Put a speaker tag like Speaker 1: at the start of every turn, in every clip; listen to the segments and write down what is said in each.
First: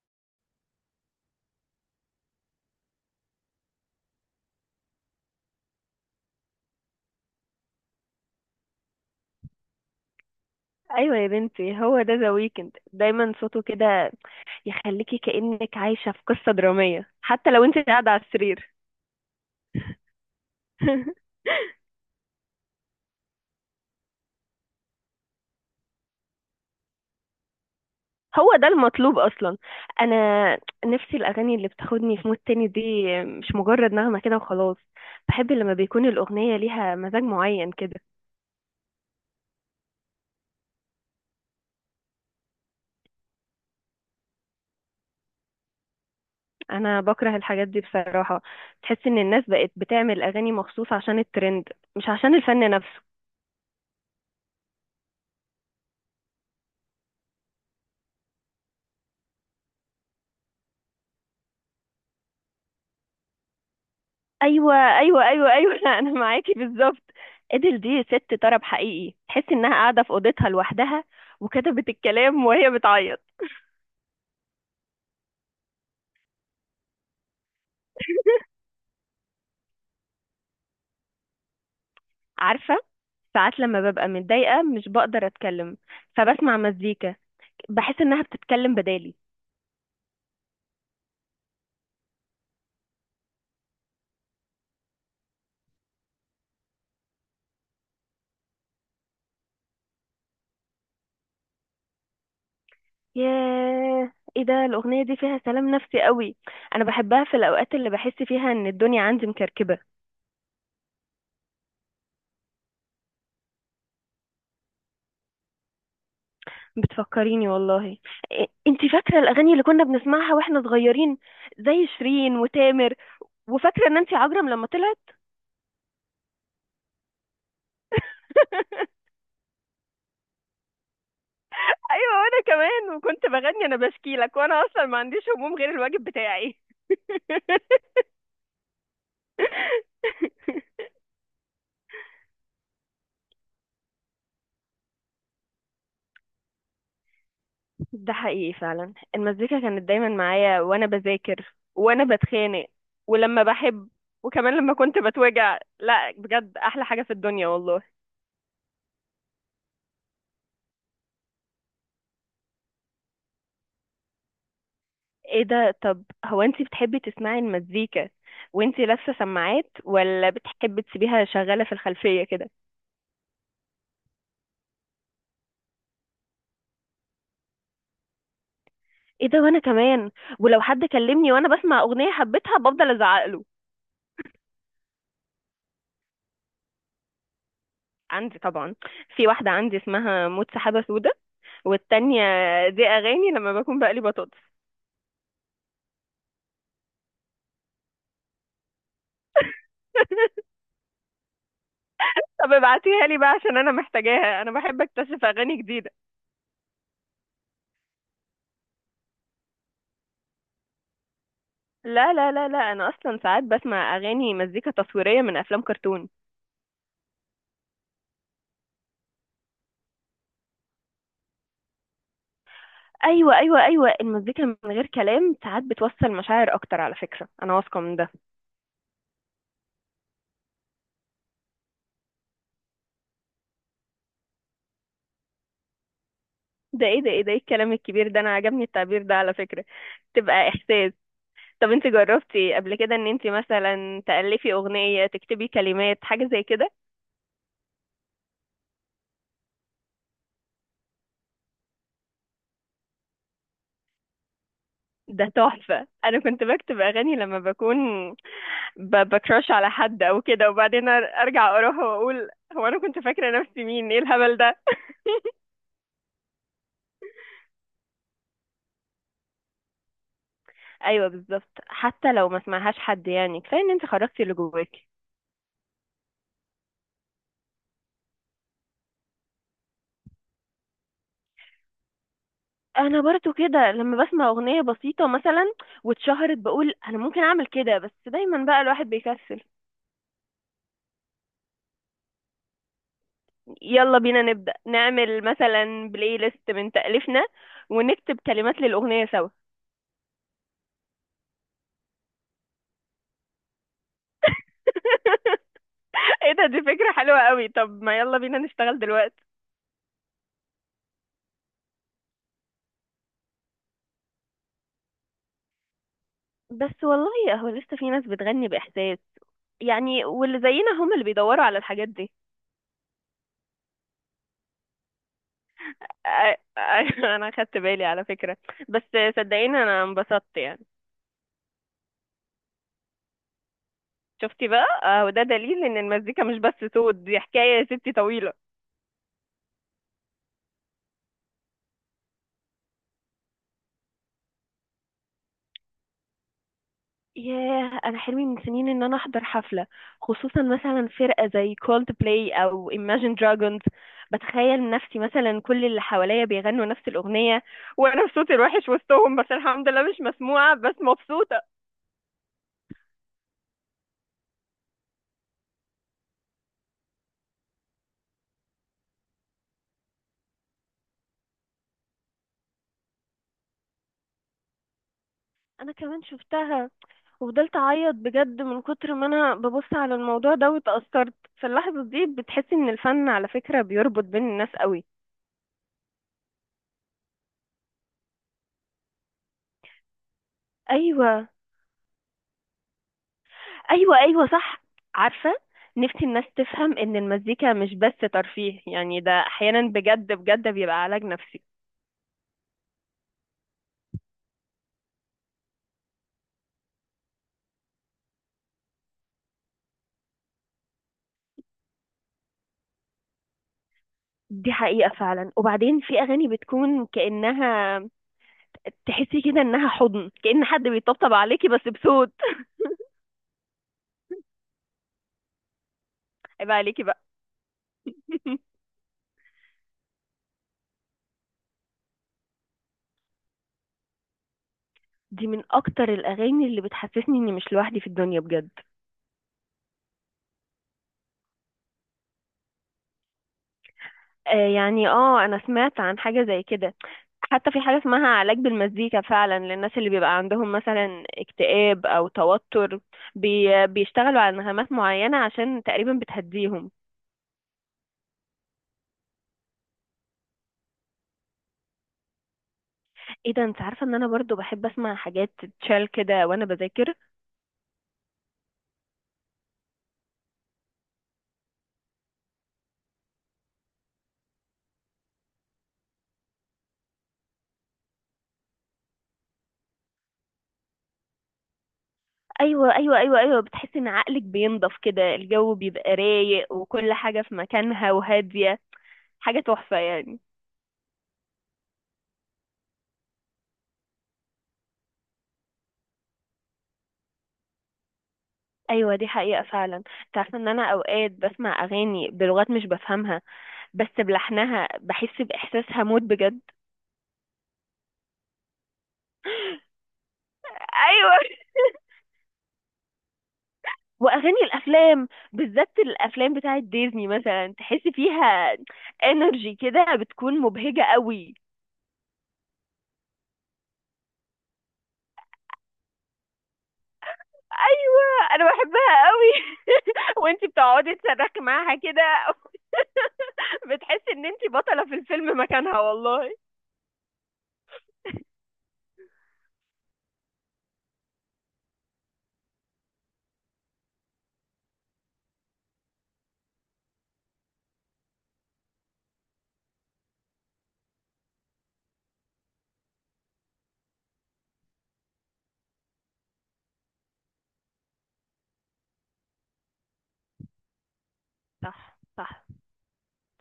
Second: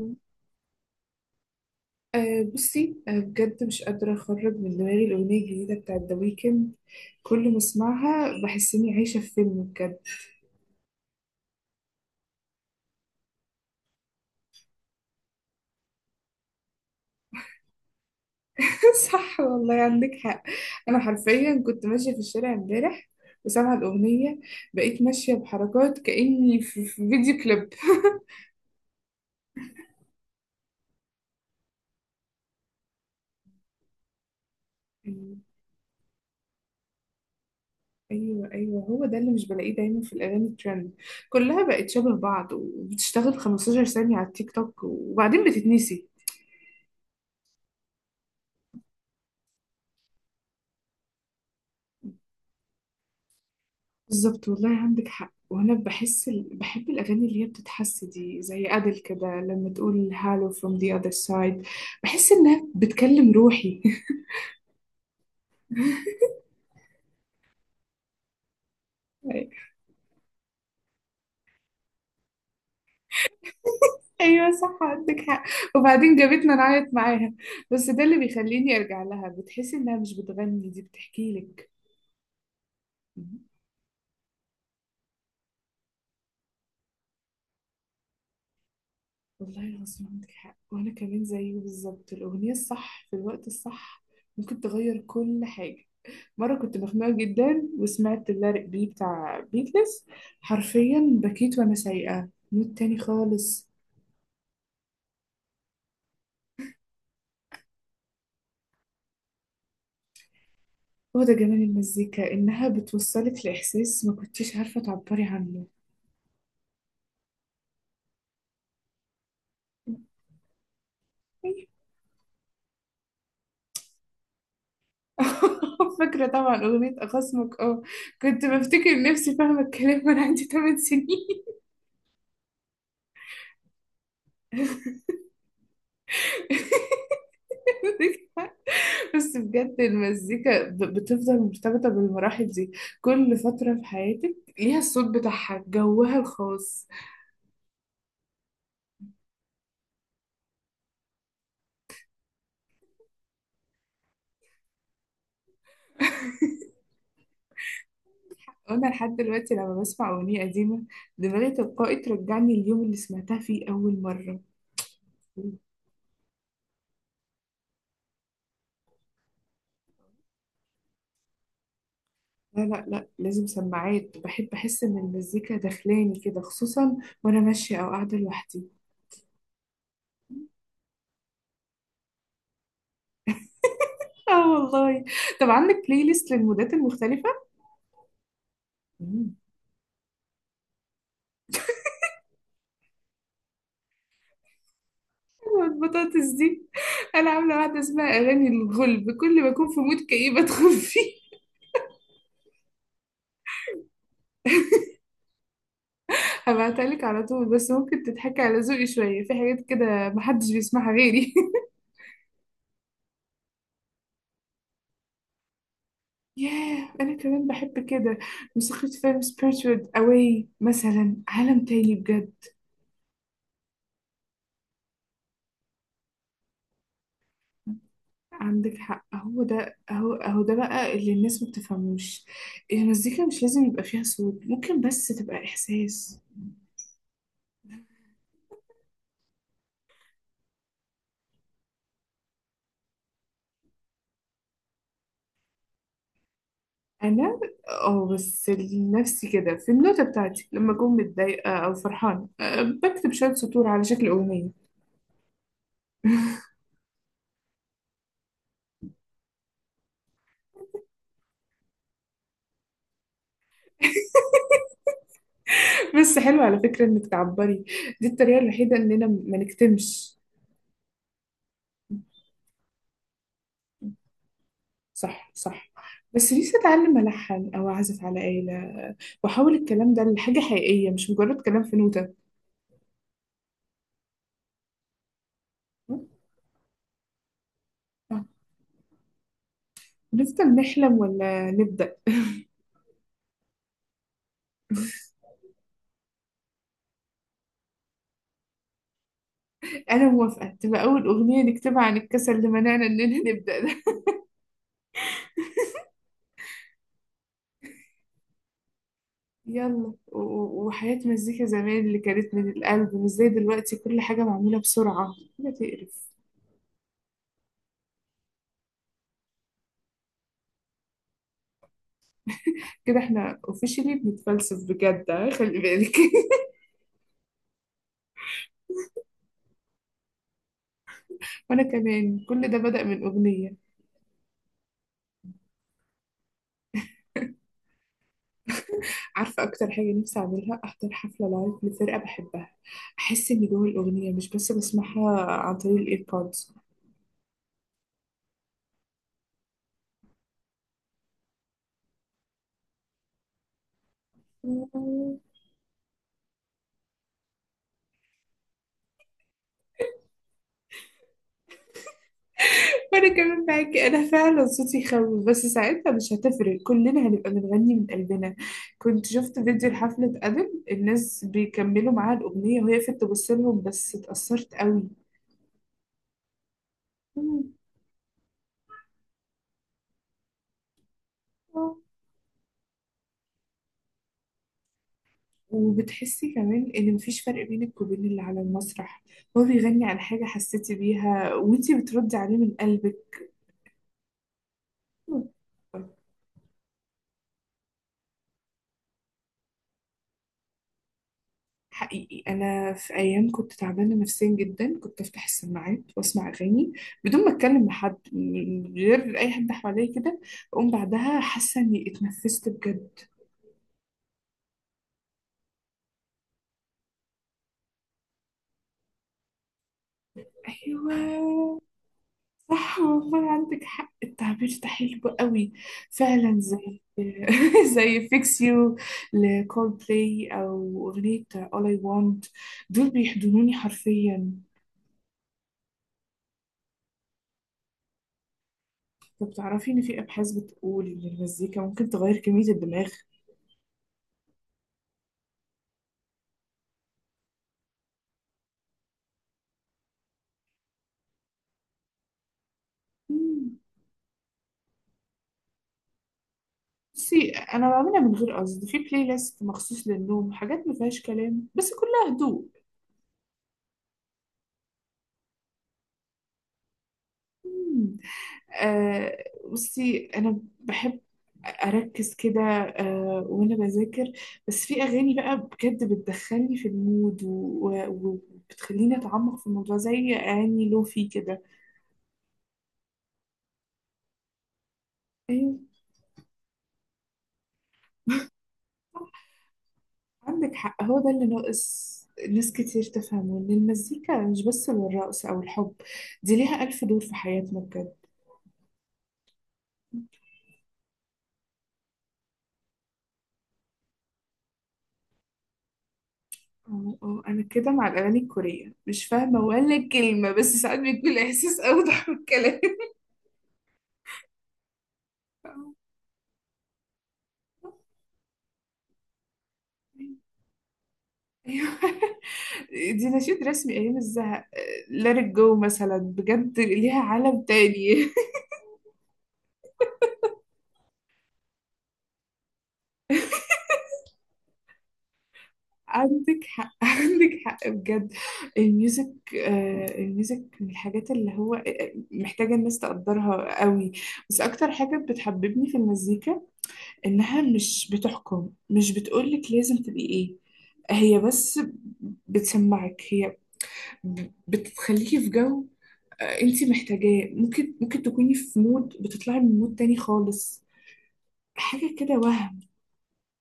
Speaker 1: أه بصي، بجد مش قادرة أخرج من دماغي الأغنية الجديدة بتاعت ذا ويكند. كل ما أسمعها بحس إني عايشة في فيلم بجد.
Speaker 2: ايوه يا بنتي، هو ده ذا ويكند دايما صوته كده، يخليكي كأنك عايشة في قصة درامية حتى لو انت قاعدة على السرير.
Speaker 1: صح والله، عندك حق. أنا حرفيا كنت ماشية في الشارع امبارح وسامعة الأغنية، بقيت ماشية بحركات كأني في فيديو كليب.
Speaker 2: هو ده المطلوب اصلا. انا نفسي الاغاني اللي بتاخدني في مود تاني دي، مش مجرد نغمة كده وخلاص. بحب لما بيكون الاغنية ليها مزاج معين كده.
Speaker 1: أيوه، أيوه، هو ده اللي مش بلاقيه دايما في الأغاني الترند. كلها بقت شبه بعض وبتشتغل 15 ثانية على التيك توك وبعدين بتتنسي.
Speaker 2: انا بكره الحاجات دي بصراحة، تحس ان الناس بقت بتعمل اغاني مخصوص عشان الترند، مش عشان الفن نفسه.
Speaker 1: بالظبط والله عندك حق. وانا بحس بحب الاغاني اللي هي بتتحس دي زي ادل، كده لما تقول هالو from the other side بحس انها بتكلم روحي.
Speaker 2: ايوه ايوه ايوه ايوه، انا معاكي بالظبط. ادل دي ست طرب حقيقي، تحس انها قاعده في اوضتها لوحدها وكتبت الكلام وهي بتعيط.
Speaker 1: ايوه، صح عندك حق. وبعدين جابتنا نعيط معاها. بس ده اللي بيخليني ارجع لها، بتحسي انها مش بتغني دي بتحكي لك.
Speaker 2: عارفه، ساعات لما ببقى متضايقه مش بقدر اتكلم، فبسمع مزيكا، بحس انها بتتكلم بدالي.
Speaker 1: والله العظيم عندك حق. وانا كمان زيه بالظبط. الاغنيه الصح في الوقت الصح ممكن تغير كل حاجه. مرة كنت مخنوقة جدا وسمعت اللارق بي بتاع بيتلز، حرفيا بكيت وأنا سايقة مود تاني خالص.
Speaker 2: ياه، ايه ده، الاغنيه دي فيها سلام نفسي قوي. انا بحبها في الاوقات اللي بحس فيها ان الدنيا عندي مكركبه.
Speaker 1: هو ده جمال المزيكا، إنها بتوصلك لإحساس ما كنتيش عارفة تعبري عنه.
Speaker 2: بتفكريني والله. إيه، انتي فاكره الاغاني اللي كنا بنسمعها واحنا صغيرين، زي شيرين وتامر؟ وفاكره نانسي عجرم لما طلعت؟
Speaker 1: فاكرة طبعا أغنية أخصمك اه، كنت بفتكر نفسي فاهمة الكلام وأنا عندي 8 سنين.
Speaker 2: ايوه وانا كمان، وكنت بغني انا بشكي لك وانا اصلا ما عنديش هموم غير الواجب بتاعي.
Speaker 1: بس بجد المزيكا بتفضل مرتبطة بالمراحل دي. كل فترة في حياتك ليها الصوت بتاعها جوها الخاص.
Speaker 2: ده حقيقي فعلا، المزيكا كانت دايما معايا وانا بذاكر وانا بتخانق ولما بحب، وكمان لما كنت بتوجع، لا بجد احلى حاجه في الدنيا والله.
Speaker 1: وانا لحد دلوقتي لما بسمع اغنيه قديمه دماغي تلقائي ترجعني اليوم اللي سمعتها فيه اول مره.
Speaker 2: ايه ده، طب هو انتي بتحبي تسمعي المزيكا وانتي لابسه سماعات، ولا بتحبي تسيبيها شغاله في الخلفيه كده؟
Speaker 1: لا، لا، لا، لازم سماعات. بحب احس ان المزيكا داخلاني كده، خصوصا وانا ماشيه او قاعده لوحدي.
Speaker 2: ايه ده، وانا كمان. ولو حد كلمني وانا بسمع اغنيه حبيتها بفضل ازعق له.
Speaker 1: اه والله. طب عندك بلاي ليست للمودات المختلفه؟
Speaker 2: عندي طبعا. في
Speaker 1: مم.
Speaker 2: واحده عندي اسمها موت سحابه سودا، والتانية دي اغاني لما بكون بقلي بطاطس.
Speaker 1: البطاطس دي. انا عامله واحده اسمها اغاني الغلب، كل ما اكون في مود كئيب ادخل فيه.
Speaker 2: طب ابعتيها لي بقى عشان انا محتاجاها، انا بحب اكتشف اغاني جديده.
Speaker 1: هبعتها لك على طول، بس ممكن تضحكي على ذوقي شويه. في حاجات كده محدش بيسمعها غيري.
Speaker 2: لا لا لا لا، انا اصلا ساعات بسمع اغاني مزيكا تصويريه من افلام كرتون.
Speaker 1: ياه، أنا كمان بحب كده. موسيقى فيلم Spirited Away مثلا عالم تاني بجد.
Speaker 2: ايوه ايوه ايوه، المزيكا من غير كلام ساعات بتوصل مشاعر اكتر على فكره، انا واثقه من ده.
Speaker 1: عندك حق. هو ده بقى اللي الناس ما بتفهموش. المزيكا مش لازم يبقى فيها صوت، ممكن بس تبقى إحساس.
Speaker 2: ده ايه الكلام الكبير ده، انا عجبني التعبير ده على فكره، تبقى احساس. طب انت جربتي قبل كده ان انت مثلا تألفي اغنية تكتبي كلمات حاجة زي كده؟
Speaker 1: أنا، اه بس لنفسي كده في النوتة بتاعتي، لما أكون متضايقة أو فرحانة بكتب شوية سطور على شكل أغنية.
Speaker 2: ده تحفة، انا كنت بكتب اغاني لما بكون بكراش على حد او كده، وبعدين ارجع اروح واقول هو انا كنت فاكرة نفسي مين، ايه الهبل ده.
Speaker 1: بس حلو على فكرة إنك تعبري. دي الطريقة الوحيدة إننا ما نكتمش.
Speaker 2: ايوه بالظبط، حتى لو ما سمعهاش حد يعني كفاية ان انت خرجتي اللي جواكي.
Speaker 1: صح، صح. بس نفسي أتعلم ألحن أو أعزف على آلة، وأحول الكلام ده لحاجة حقيقية مش مجرد كلام في نوتة.
Speaker 2: انا برضو كده، لما بسمع اغنية بسيطة مثلا واتشهرت بقول انا ممكن اعمل كده، بس
Speaker 1: آه.
Speaker 2: دايما بقى الواحد بيكسل.
Speaker 1: نفضل نحلم ولا نبدأ؟
Speaker 2: يلا بينا نبدأ نعمل مثلا بلاي ليست من تأليفنا، ونكتب كلمات للأغنية سوا.
Speaker 1: أنا موافقة تبقى أول أغنية نكتبها عن الكسل اللي منعنا إننا نبدأ ده.
Speaker 2: ايه ده، دي فكرة حلوة قوي، طب ما يلا بينا نشتغل دلوقتي.
Speaker 1: يلا. وحياة مزيكا زمان اللي كانت من القلب، مش زي دلوقتي كل حاجة معمولة بسرعة، حاجة تقرف.
Speaker 2: بس والله هو لسه في ناس بتغني بإحساس يعني، واللي زينا هم اللي بيدوروا على الحاجات دي.
Speaker 1: كده احنا اوفيشلي بنتفلسف بجد، خلي بالك.
Speaker 2: انا خدت بالي على فكرة، بس صدقيني انا انبسطت يعني.
Speaker 1: وانا كمان، كل ده بدأ من أغنية.
Speaker 2: شفتي بقى، آه، وده دليل ان المزيكا مش بس صوت، دي حكاية يا ستي طويلة.
Speaker 1: عارفة أكتر حاجة نفسي أعملها؟ أحضر حفلة لايف لفرقة بحبها، أحس إني جوه الأغنية مش بس بسمعها عن طريق الإيربودز.
Speaker 2: ياه، انا حلمي من سنين ان انا احضر حفله، خصوصا مثلا فرقه زي كولد بلاي او Imagine Dragons. بتخيل نفسي
Speaker 1: وأنا
Speaker 2: مثلا كل اللي حواليا بيغنوا نفس الاغنيه، وانا في صوتي الوحش وسطهم، بس الحمد لله مش مسموعه بس مبسوطه.
Speaker 1: كمان معاكي. أنا فعلا صوتي يخوف، بس ساعتها مش هتفرق، كلنا هنبقى بنغني من قلبنا. كنت شفت فيديو لحفلة أدل الناس بيكملوا معاها الأغنية وهي في تبصلهم، بس اتأثرت قوي.
Speaker 2: انا كمان شفتها،
Speaker 1: مم.
Speaker 2: وفضلت اعيط بجد من كتر ما انا ببص على الموضوع ده واتأثرت.
Speaker 1: آه.
Speaker 2: فاللحظه دي بتحسي ان الفن على فكره بيربط بين الناس قوي.
Speaker 1: وبتحسي كمان ان مفيش فرق بينك وبين اللي على المسرح. هو بيغني عن حاجة حسيتي
Speaker 2: ايوه،
Speaker 1: بيها وانتي بتردي عليه من قلبك.
Speaker 2: ايوه ايوه صح. عارفه، نفسي الناس تفهم ان المزيكا مش بس ترفيه يعني، ده احيانا بجد بجد بيبقى علاج نفسي.
Speaker 1: حقيقي، أنا في أيام كنت تعبانة نفسيا جدا، كنت أفتح السماعات وأسمع أغاني بدون ما أتكلم مع حد، من غير أي حد حواليا كده، أقوم بعدها حاسة إني اتنفست بجد.
Speaker 2: دي حقيقه فعلا. وبعدين في اغاني بتكون كانها، تحسي كده انها حضن، كأن حد بيطبطب عليكي
Speaker 1: أيوه،
Speaker 2: بس بصوت.
Speaker 1: صح والله عندك حق، التعبير ده حلو قوي. فعلا
Speaker 2: عيب
Speaker 1: زي
Speaker 2: عليكي بقى.
Speaker 1: زي فيكس يو لكول بلاي، أو أغنية All I Want، دول بيحضنوني حرفيا.
Speaker 2: دي من اكتر الاغاني اللي بتحسسني اني مش لوحدي في الدنيا بجد.
Speaker 1: طب تعرفي إن في أبحاث بتقول إن المزيكا ممكن تغير كمية الدماغ؟
Speaker 2: آه يعني، اه انا سمعت عن حاجه زي كده. حتى في حاجة اسمها علاج بالمزيكا فعلا للناس اللي بيبقى عندهم مثلا اكتئاب أو توتر.
Speaker 1: مم.
Speaker 2: بي بيشتغلوا على نغمات معينة عشان تقريبا بتهديهم.
Speaker 1: بصي، انا بعملها من غير قصد، في بلاي ليست مخصوص للنوم حاجات ما فيهاش كلام بس كلها هدوء.
Speaker 2: ايه ده، انت عارفة ان انا برضو بحب اسمع حاجات تشال كده وانا بذاكر.
Speaker 1: مم. آه بصي، انا بحب اركز كده، وانا بذاكر. بس في اغاني بقى بجد بتدخلني في المود وبتخليني اتعمق في الموضوع زي اغاني لوفي كده.
Speaker 2: ايوه ايوه ايوه ايوه، بتحس ان عقلك بينضف كده، الجو
Speaker 1: ايوه،
Speaker 2: بيبقى رايق وكل حاجة في مكانها وهادية، حاجة تحفة يعني.
Speaker 1: عندك حق، هو ده اللي ناقص. ناس كتير تفهمه ان المزيكا مش بس للرقص او الحب، دي ليها الف دور في حياتنا بجد.
Speaker 2: ايوه دي حقيقة فعلا. انت عارفة ان انا اوقات بسمع اغاني بلغات مش بفهمها، بس بلحنها بحس باحساسها موت بجد.
Speaker 1: اه، اه، انا كده مع الاغاني الكوريه مش فاهمه ولا كلمه، بس ساعات بيكون
Speaker 2: ايوه
Speaker 1: الاحساس اوضح من الكلام.
Speaker 2: واغاني الافلام، بالذات الافلام بتاعه ديزني مثلا، تحس فيها انرجي كده بتكون مبهجه قوي.
Speaker 1: ايوه، دي نشيد رسمي ايام الزهق. ليت جو مثلا بجد ليها عالم تاني.
Speaker 2: ايوه انا بحبها قوي. وانتي بتقعدي تصرخي معاها كده، بتحسي ان انتي بطلة في الفيلم مكانها والله.
Speaker 1: عندك حق، عندك حق بجد. الميوزك، الميوزك من الحاجات اللي هو محتاجة الناس تقدرها قوي. بس أكتر حاجة بتحببني في المزيكا إنها مش بتحكم، مش بتقولك لازم تبقي إيه، هي بس بتسمعك، هي بتخليكي في جو انتي محتاجاه. ممكن تكوني في مود، بتطلعي من مود تاني خالص، حاجة
Speaker 2: صح
Speaker 1: كده
Speaker 2: صح،
Speaker 1: وهم.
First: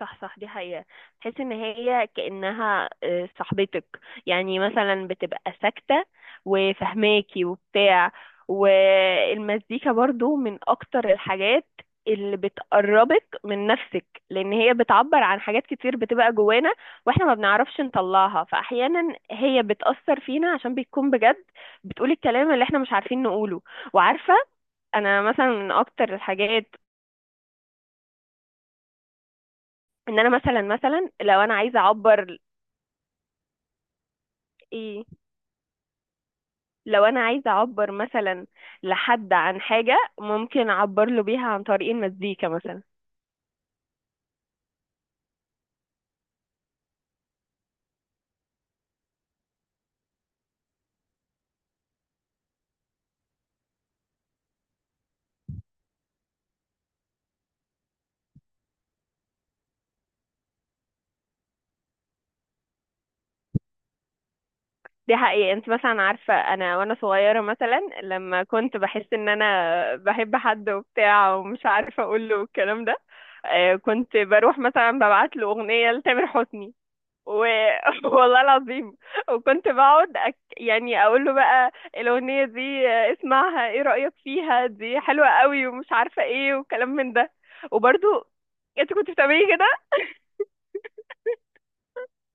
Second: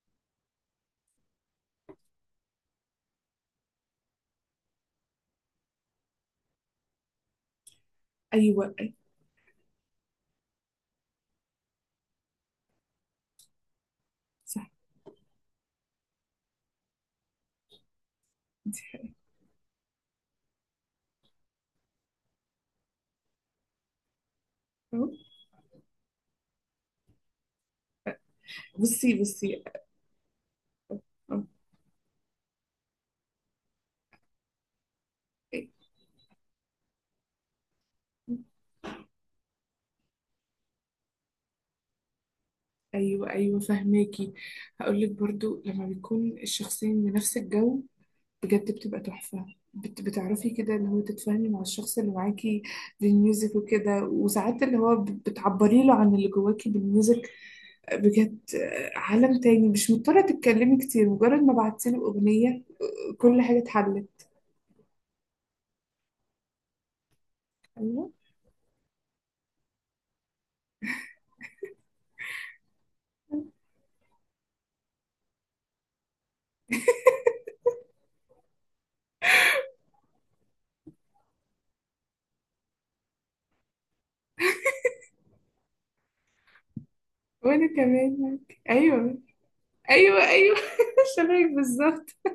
Speaker 2: صح صح، دي حقيقة. تحس ان هي كأنها آه، صاحبتك يعني، مثلا بتبقى ساكتة وفهماكي وبتاع.
Speaker 1: أيوة،
Speaker 2: والمزيكا برضو من اكتر الحاجات اللي بتقربك من نفسك، لان
Speaker 1: صح.
Speaker 2: هي بتعبر عن حاجات كتير بتبقى جوانا واحنا ما بنعرفش نطلعها،
Speaker 1: انتي.
Speaker 2: فاحيانا هي بتأثر فينا عشان بتكون بجد بتقول الكلام اللي احنا مش عارفين نقوله. وعارفة،
Speaker 1: أهو.
Speaker 2: انا مثلا من اكتر الحاجات،
Speaker 1: بصي، بصي.
Speaker 2: ان انا مثلا لو
Speaker 1: أه،
Speaker 2: انا عايزة اعبر، ايه، لو انا عايزه اعبر مثلا لحد عن حاجه ممكن اعبر له بيها عن طريق المزيكا مثلا.
Speaker 1: أيوة، أيوة، فهماكي. هقولك برضو، لما بيكون الشخصين من نفس الجو بجد بتبقى تحفة. بتعرفي كده اللي هو تتفاهمي مع الشخص اللي معاكي بالميوزك وكده. وساعات اللي هو بتعبري له عن اللي جواكي بالميوزك بجد، عالم تاني، مش مضطرة تتكلمي كتير، مجرد ما بعتي له أغنية كل حاجة اتحلت.
Speaker 2: دي حقيقة. انت مثلا عارفة انا وانا صغيرة مثلا،
Speaker 1: أيوة،
Speaker 2: لما كنت بحس ان انا بحب حد وبتاع ومش عارفة اقول له الكلام ده، آه، كنت بروح مثلا ببعت له اغنية لتامر حسني. و... والله العظيم. وكنت بقعد يعني اقول له بقى الاغنيه دي آه، اسمعها ايه رايك فيها، دي حلوه قوي ومش عارفه ايه وكلام من ده.
Speaker 1: وأنا
Speaker 2: وبرضو
Speaker 1: كمان معاك.
Speaker 2: انت كنت
Speaker 1: أيوة،
Speaker 2: بتعملي كده؟
Speaker 1: أيوة. أيوه شبهك بالظبط.